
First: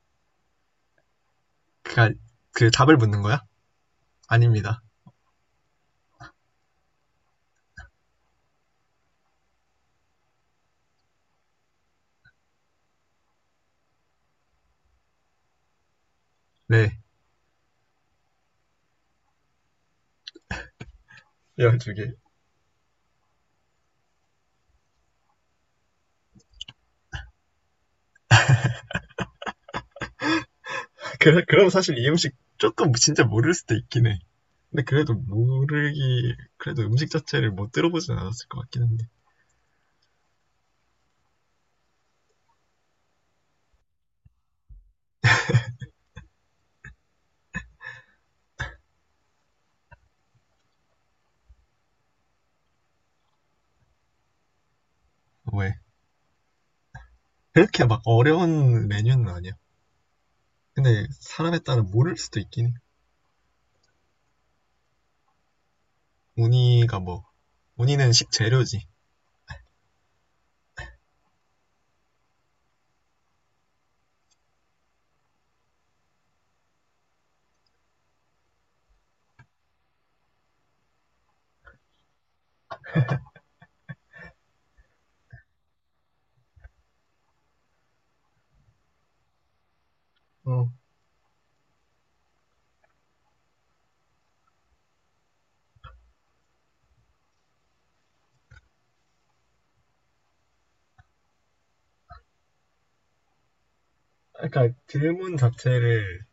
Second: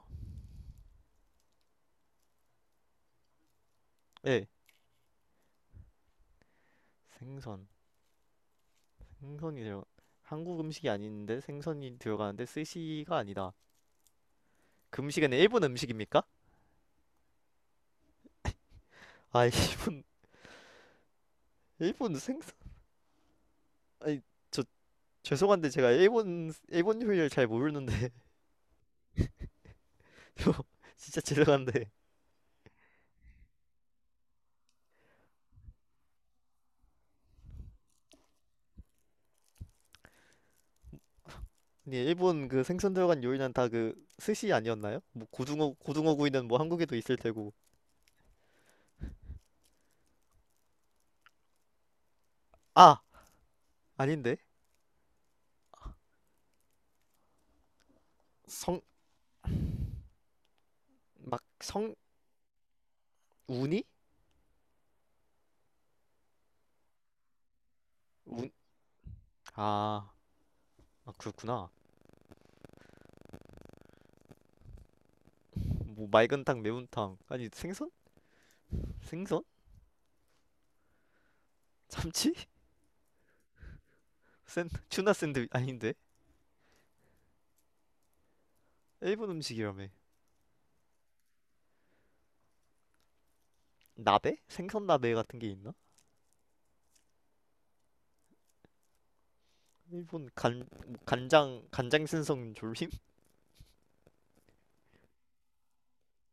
[SPEAKER 1] 그니까 그 답을 묻는 거야?
[SPEAKER 2] 예,
[SPEAKER 1] 아닙니다.
[SPEAKER 2] 생선, 생선이 들어. 한국 음식이 아닌데 생선이 들어가는데 스시가 아니다. 그 음식은 일본 음식입니까?
[SPEAKER 1] 네.
[SPEAKER 2] 아, 일본,
[SPEAKER 1] 열두
[SPEAKER 2] 일본
[SPEAKER 1] 개
[SPEAKER 2] 생선. 아니, 저 죄송한데 제가 일본 요리를 잘 모르는데, 저 진짜
[SPEAKER 1] 그 그, 그럼
[SPEAKER 2] 죄송한데.
[SPEAKER 1] 사실 이 음식 조금 진짜 모를 수도 있긴 해. 근데 그래도 모르기, 그래도 음식 자체를 못 들어보진 않았을 것 같긴 한데.
[SPEAKER 2] 근데 일본 그 생선 들어간 요리는 다 그 스시 아니었나요? 뭐 고등어 구이는 뭐 한국에도 있을 테고. 아, 아닌데.
[SPEAKER 1] 왜? 그렇게 막
[SPEAKER 2] 성
[SPEAKER 1] 어려운 메뉴는 아니야. 근데
[SPEAKER 2] 막
[SPEAKER 1] 사람에 따라
[SPEAKER 2] 성
[SPEAKER 1] 모를 수도 있긴 해.
[SPEAKER 2] 우니?
[SPEAKER 1] 우니가 뭐, 우니는
[SPEAKER 2] 운
[SPEAKER 1] 식재료지.
[SPEAKER 2] 아, 아 그렇구나. 뭐 맑은탕, 매운탕. 아니 생선? 생선? 참치? 샌 튜나 샌드 아닌데. 일본 음식이라며.
[SPEAKER 1] 어.
[SPEAKER 2] 나베? 생선 나베 같은 게 있나? 일본 간 뭐 간장 간장 생선 졸림?
[SPEAKER 1] 그러니까 질문 자체를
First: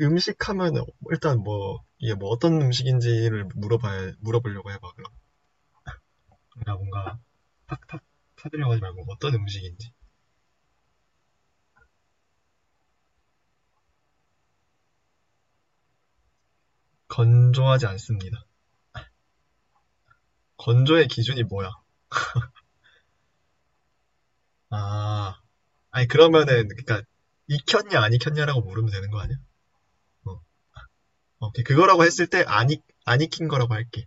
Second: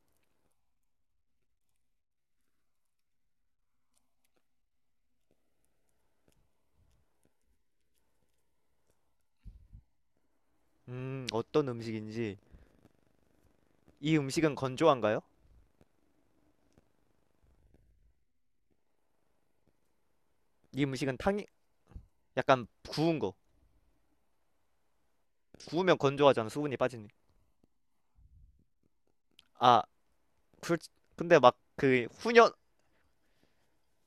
[SPEAKER 1] 음식 하면 일단 뭐, 이게 뭐 어떤 음식인지를 물어보려고 해봐, 그럼. 그러니까 뭔가 탁탁 사들려고 하지 말고 어떤 음식인지.
[SPEAKER 2] 어떤 음식인지. 이 음식은 건조한가요?
[SPEAKER 1] 건조하지 않습니다.
[SPEAKER 2] 이
[SPEAKER 1] 건조의
[SPEAKER 2] 음식은
[SPEAKER 1] 기준이
[SPEAKER 2] 탕이
[SPEAKER 1] 뭐야?
[SPEAKER 2] 약간 구운 거.
[SPEAKER 1] 아,
[SPEAKER 2] 구우면
[SPEAKER 1] 아니
[SPEAKER 2] 건조하잖아.
[SPEAKER 1] 그러면은
[SPEAKER 2] 수분이
[SPEAKER 1] 그러니까
[SPEAKER 2] 빠지니.
[SPEAKER 1] 익혔냐 안 익혔냐라고 물으면 되는 거 아니야?
[SPEAKER 2] 아,
[SPEAKER 1] 어,
[SPEAKER 2] 그, 근데 막
[SPEAKER 1] 오케이 그거라고
[SPEAKER 2] 그
[SPEAKER 1] 했을 때
[SPEAKER 2] 후년
[SPEAKER 1] 안 익힌 거라고 할게.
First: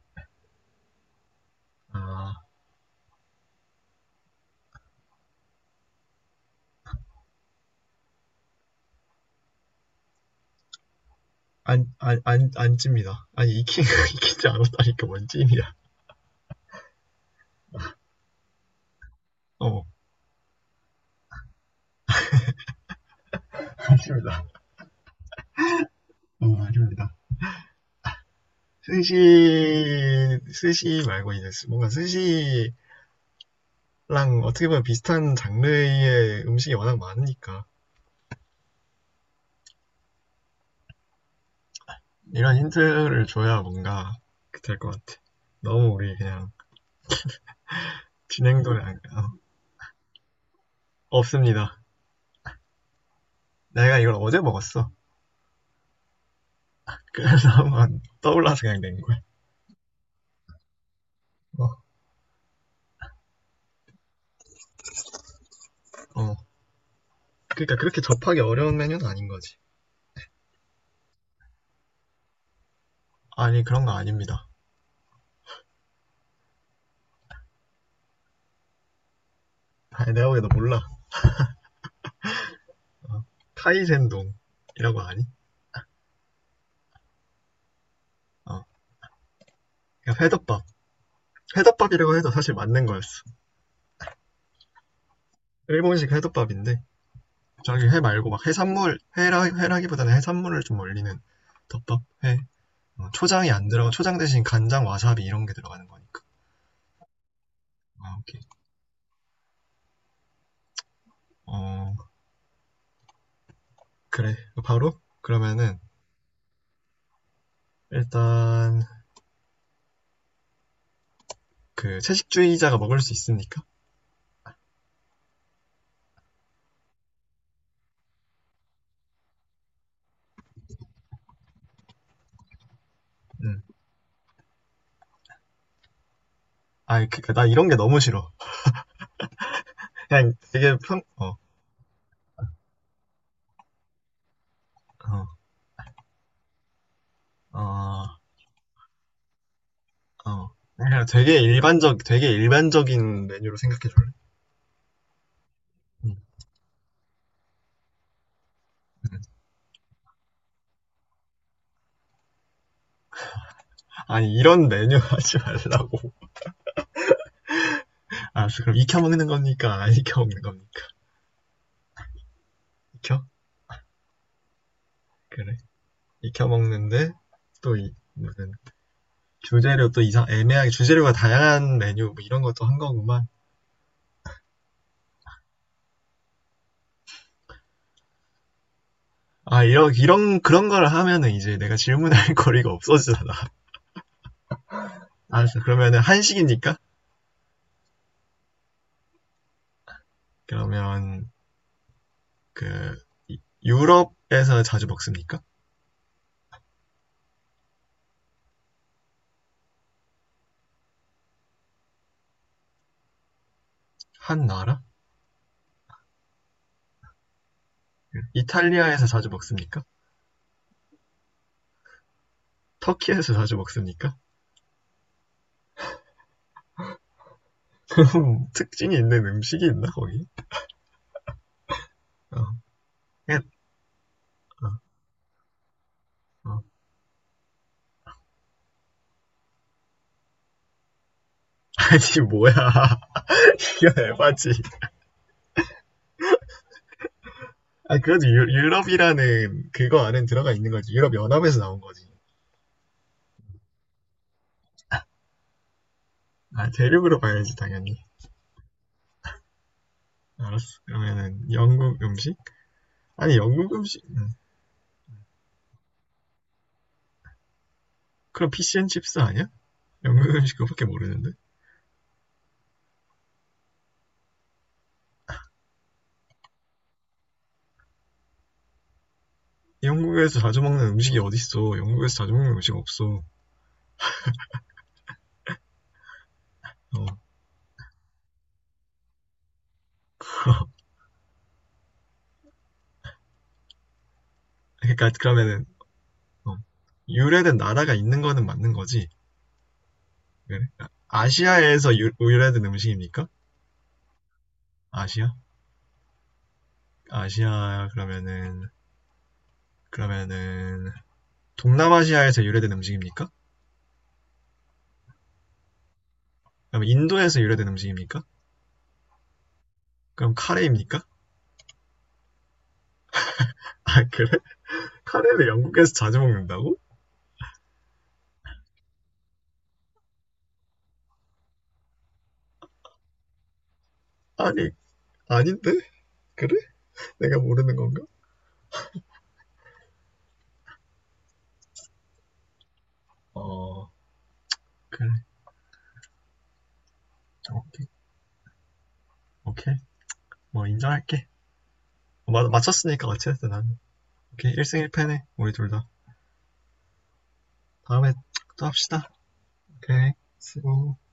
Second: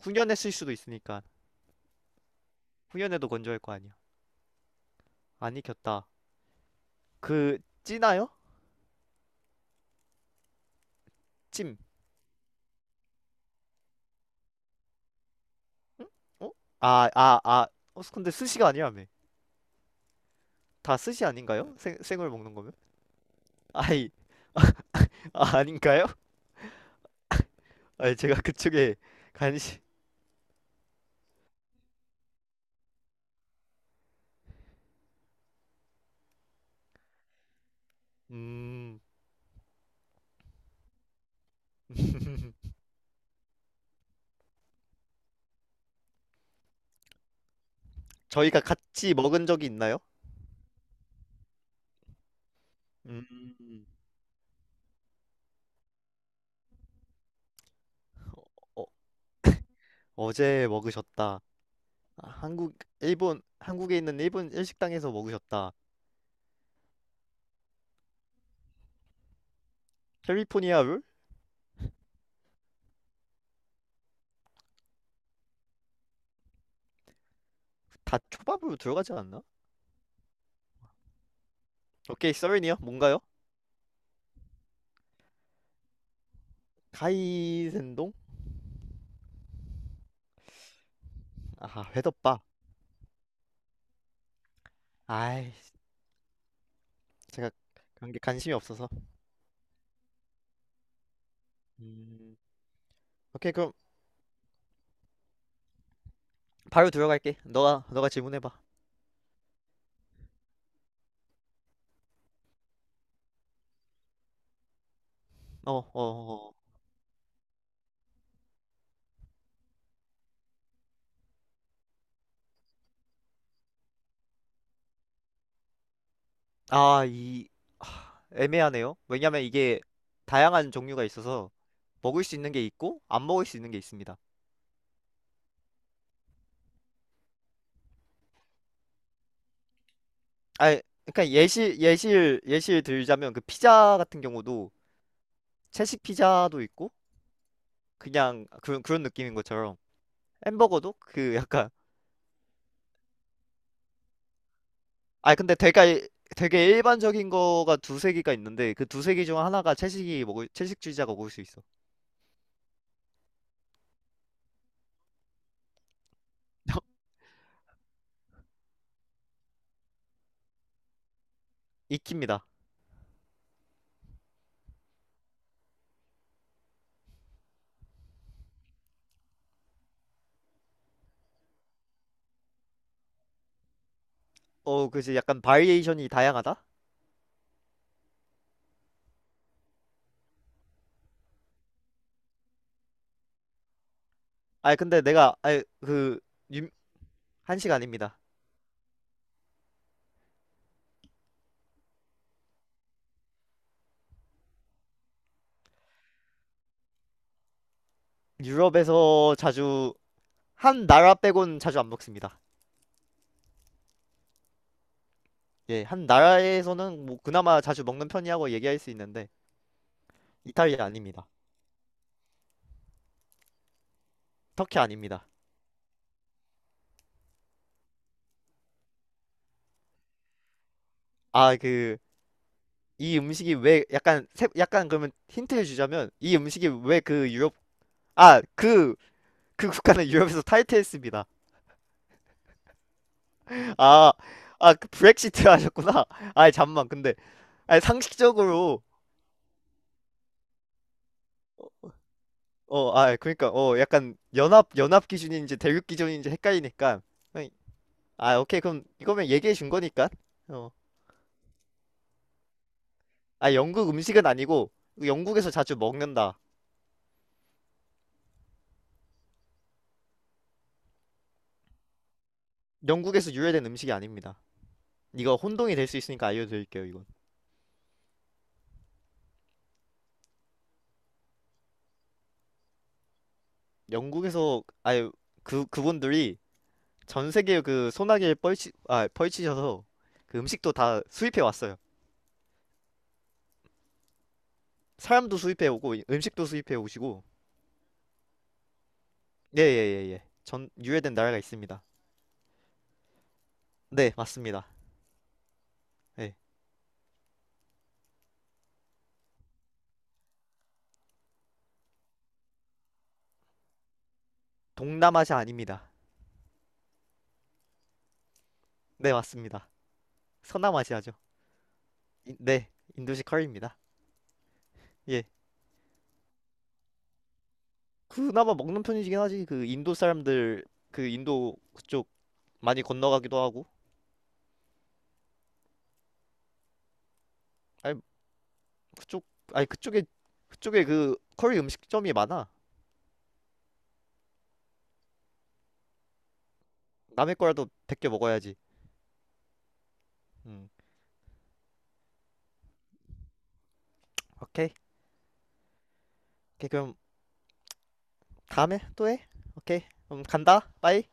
[SPEAKER 2] 후년했을 수도 있으니까
[SPEAKER 1] 아,
[SPEAKER 2] 후년에도 건조할 거 아니야. 안 익혔다. 그 찌나요? 찜.
[SPEAKER 1] 안 찝니다. 아니 익힌 익히지 않았다니까 뭔 찜이야.
[SPEAKER 2] 응? 어? 아, 아, 아. 어, 근데 스시가 아니라며.
[SPEAKER 1] 어,
[SPEAKER 2] 다 스시 아닌가요? 생을 먹는 거면? 아이,
[SPEAKER 1] 아닙니다.
[SPEAKER 2] 아, 아닌가요?
[SPEAKER 1] 어, 아닙니다.
[SPEAKER 2] 아니, 제가 그쪽에
[SPEAKER 1] 스시,
[SPEAKER 2] 관심.
[SPEAKER 1] 스시 말고 이제 뭔가 스시랑 어떻게 보면 비슷한 장르의 음식이 워낙 많으니까.
[SPEAKER 2] 음,
[SPEAKER 1] 이런 힌트를 줘야 뭔가 될 것 같아. 너무 우리 그냥
[SPEAKER 2] 저희가
[SPEAKER 1] 진행도 그냥
[SPEAKER 2] 같이
[SPEAKER 1] 어,
[SPEAKER 2] 먹은 적이 있나요?
[SPEAKER 1] 없습니다.
[SPEAKER 2] 음,
[SPEAKER 1] 내가 이걸 어제 먹었어. 그래서 한번 떠올라서 그냥
[SPEAKER 2] 어,
[SPEAKER 1] 낸 거야.
[SPEAKER 2] 어제 먹으셨다.
[SPEAKER 1] 어,
[SPEAKER 2] 한국에 있는 일본 일식당에서 먹으셨다.
[SPEAKER 1] 어. 그러니까 그렇게 접하기 어려운 메뉴는 아닌 거지.
[SPEAKER 2] 캘리포니아 룰?
[SPEAKER 1] 아니 그런 거 아닙니다.
[SPEAKER 2] 다 초밥으로 들어가지 않나?
[SPEAKER 1] 아니 내가 보기엔 너 몰라.
[SPEAKER 2] 오케이, 서렌이요 뭔가요?
[SPEAKER 1] 카이센동이라고 아니?
[SPEAKER 2] 카이센동?
[SPEAKER 1] 어, 그냥 회덮밥.
[SPEAKER 2] 아,
[SPEAKER 1] 회덮밥이라고 해도
[SPEAKER 2] 회덮밥.
[SPEAKER 1] 사실 맞는 거였어.
[SPEAKER 2] 아이,
[SPEAKER 1] 일본식 회덮밥인데
[SPEAKER 2] 제가
[SPEAKER 1] 저기 회
[SPEAKER 2] 그런 게
[SPEAKER 1] 말고 막
[SPEAKER 2] 관심이 없어서.
[SPEAKER 1] 해산물 회라기보다는 해산물을 좀 올리는 덮밥
[SPEAKER 2] 음,
[SPEAKER 1] 회. 어, 초장이
[SPEAKER 2] 오케이,
[SPEAKER 1] 안
[SPEAKER 2] 그럼
[SPEAKER 1] 들어가 초장 대신 간장 와사비 이런 게 들어가는 거니까
[SPEAKER 2] 바로 들어갈게. 너가
[SPEAKER 1] 아 오케이
[SPEAKER 2] 질문해봐.
[SPEAKER 1] 어 그래 바로
[SPEAKER 2] 어,
[SPEAKER 1] 그러면은
[SPEAKER 2] 어, 어.
[SPEAKER 1] 일단 그 채식주의자가 먹을 수 있으니까
[SPEAKER 2] 아, 이 애매하네요. 왜냐면 이게 다양한 종류가 있어서 먹을 수 있는 게 있고 안 먹을 수
[SPEAKER 1] 응.
[SPEAKER 2] 있는 게 있습니다.
[SPEAKER 1] 아 그니까 나 이런 게 너무 싫어 그냥 되게
[SPEAKER 2] 아, 그러니까 예시를 들자면 그 피자 같은 경우도 채식 피자도 있고
[SPEAKER 1] 평어어어
[SPEAKER 2] 그냥 그런 그런 느낌인 것처럼. 햄버거도
[SPEAKER 1] 그냥
[SPEAKER 2] 그 약간
[SPEAKER 1] 되게 일반적인 메뉴로 생각해 줄래
[SPEAKER 2] 아 근데 되게
[SPEAKER 1] 응.
[SPEAKER 2] 되게 일반적인 거가 두세 개가 있는데 그 두 세
[SPEAKER 1] 응.
[SPEAKER 2] 개 중 하나가 채식이 먹을 채식주의자가 먹을 수 있어.
[SPEAKER 1] 아니 이런 메뉴 하지 말라고 알았어 그럼 익혀 먹는 겁니까 안 익혀 먹는 겁니까
[SPEAKER 2] 익힙니다.
[SPEAKER 1] 익혀 그래 익혀 먹는데 또 이, 무슨 주재료 또 이상 애매하게 주재료가 다양한 메뉴 뭐 이런 것도 한 거구만.
[SPEAKER 2] 어 그지 약간 바리에이션이 다양하다?
[SPEAKER 1] 아 이런 이런 그런 걸 하면은 이제 내가 질문할 거리가 없어지잖아.
[SPEAKER 2] 아 근데 내가
[SPEAKER 1] 알았어. 그러면은
[SPEAKER 2] 아그
[SPEAKER 1] 한식입니까?
[SPEAKER 2] 한식 아닙니다.
[SPEAKER 1] 그러면 그 유럽에서 자주 먹습니까?
[SPEAKER 2] 유럽에서 자주 한 나라 빼곤 자주 안 먹습니다.
[SPEAKER 1] 한 나라?
[SPEAKER 2] 예, 한 나라에서는 뭐 그나마 자주 먹는 편이라고 얘기할 수
[SPEAKER 1] 이탈리아에서 자주
[SPEAKER 2] 있는데.
[SPEAKER 1] 먹습니까?
[SPEAKER 2] 이탈리아 아닙니다.
[SPEAKER 1] 터키에서 자주 먹습니까?
[SPEAKER 2] 터키 아닙니다.
[SPEAKER 1] 특징이 있는 음식이 있나 거기?
[SPEAKER 2] 아그
[SPEAKER 1] 어.
[SPEAKER 2] 이
[SPEAKER 1] 예,
[SPEAKER 2] 음식이 왜 약간 세-
[SPEAKER 1] 어,
[SPEAKER 2] 약간 그러면 힌트를 주자면 이
[SPEAKER 1] 어.
[SPEAKER 2] 음식이 왜 그 유럽 아 그 그 국가는 유럽에서 탈퇴했습니다.
[SPEAKER 1] 아니 뭐야? 이거
[SPEAKER 2] 아
[SPEAKER 1] 에바지.
[SPEAKER 2] 그 브렉시트 하셨구나. 아 잠만 근데 아
[SPEAKER 1] 아 그래도
[SPEAKER 2] 상식적으로.
[SPEAKER 1] 유럽이라는 그거 안에 들어가 있는 거지. 유럽 연합에서 나온
[SPEAKER 2] 어
[SPEAKER 1] 거지.
[SPEAKER 2] 어, 아 그러니까 어 약간 연합 기준인지 대륙 기준인지
[SPEAKER 1] 아,
[SPEAKER 2] 헷갈리니까.
[SPEAKER 1] 대륙으로
[SPEAKER 2] 아이,
[SPEAKER 1] 봐야지, 당연히.
[SPEAKER 2] 아 오케이 그럼 이거면 얘기해 준 거니까.
[SPEAKER 1] 알았어.
[SPEAKER 2] 어.
[SPEAKER 1] 그러면은, 영국 음식? 아니,
[SPEAKER 2] 아
[SPEAKER 1] 영국
[SPEAKER 2] 영국
[SPEAKER 1] 음식,
[SPEAKER 2] 음식은 아니고 영국에서 자주 먹는다.
[SPEAKER 1] 그럼 피시앤칩스 아니야? 영국 음식 그거밖에 모르는데?
[SPEAKER 2] 영국에서 유래된 음식이 아닙니다. 이거 혼동이 될 수 있으니까 알려드릴게요 이건.
[SPEAKER 1] 영국에서 자주 먹는 음식이 어딨어? 영국에서 자주 먹는 음식 없어.
[SPEAKER 2] 영국에서 아예 그 그분들이
[SPEAKER 1] 어.
[SPEAKER 2] 전 세계 그 소나기를 뻘치 아 펼치셔서 그 음식도 다 수입해 왔어요.
[SPEAKER 1] 그러니까,
[SPEAKER 2] 사람도
[SPEAKER 1] 그러면은,
[SPEAKER 2] 수입해 오고 음식도
[SPEAKER 1] 어.
[SPEAKER 2] 수입해 오시고.
[SPEAKER 1] 유래된 나라가 있는 거는 맞는 거지.
[SPEAKER 2] 예.
[SPEAKER 1] 그래?
[SPEAKER 2] 전
[SPEAKER 1] 아,
[SPEAKER 2] 유래된 나라가 있습니다.
[SPEAKER 1] 아시아에서 유래된 음식입니까?
[SPEAKER 2] 네 맞습니다.
[SPEAKER 1] 아시아?
[SPEAKER 2] 예.
[SPEAKER 1] 아시아, 그러면은, 그러면은, 동남아시아에서 유래된 음식입니까?
[SPEAKER 2] 동남아시아 아닙니다.
[SPEAKER 1] 그럼 인도에서 유래된 음식입니까?
[SPEAKER 2] 네 맞습니다.
[SPEAKER 1] 그럼 카레입니까?
[SPEAKER 2] 서남아시아죠. 네 인도식 커리입니다.
[SPEAKER 1] 아, 그래?
[SPEAKER 2] 예
[SPEAKER 1] 카레를 영국에서 자주 먹는다고?
[SPEAKER 2] 그나마 먹는 편이긴 하지. 그 인도 사람들 그 인도 그쪽 많이 건너가기도 하고.
[SPEAKER 1] 아니, 아닌데? 그래? 내가 모르는
[SPEAKER 2] 아니
[SPEAKER 1] 건가?
[SPEAKER 2] 그쪽 아니 그쪽에 그쪽에 그 커리 음식점이 많아.
[SPEAKER 1] 어, 그래.
[SPEAKER 2] 남의 거라도
[SPEAKER 1] 오케이.
[SPEAKER 2] 베껴 먹어야지.
[SPEAKER 1] 오케이. 뭐,
[SPEAKER 2] 음.
[SPEAKER 1] 인정할게. 맞췄으니까 같이 했어, 나는. 오케이.
[SPEAKER 2] 오케이.
[SPEAKER 1] 1승 1패네. 우리 둘 다.
[SPEAKER 2] 오케이, 그럼
[SPEAKER 1] 다음에 또
[SPEAKER 2] 다음에
[SPEAKER 1] 합시다.
[SPEAKER 2] 또 해. 오케이.
[SPEAKER 1] 오케이.
[SPEAKER 2] 그럼 간다.
[SPEAKER 1] 수고.
[SPEAKER 2] 빠이.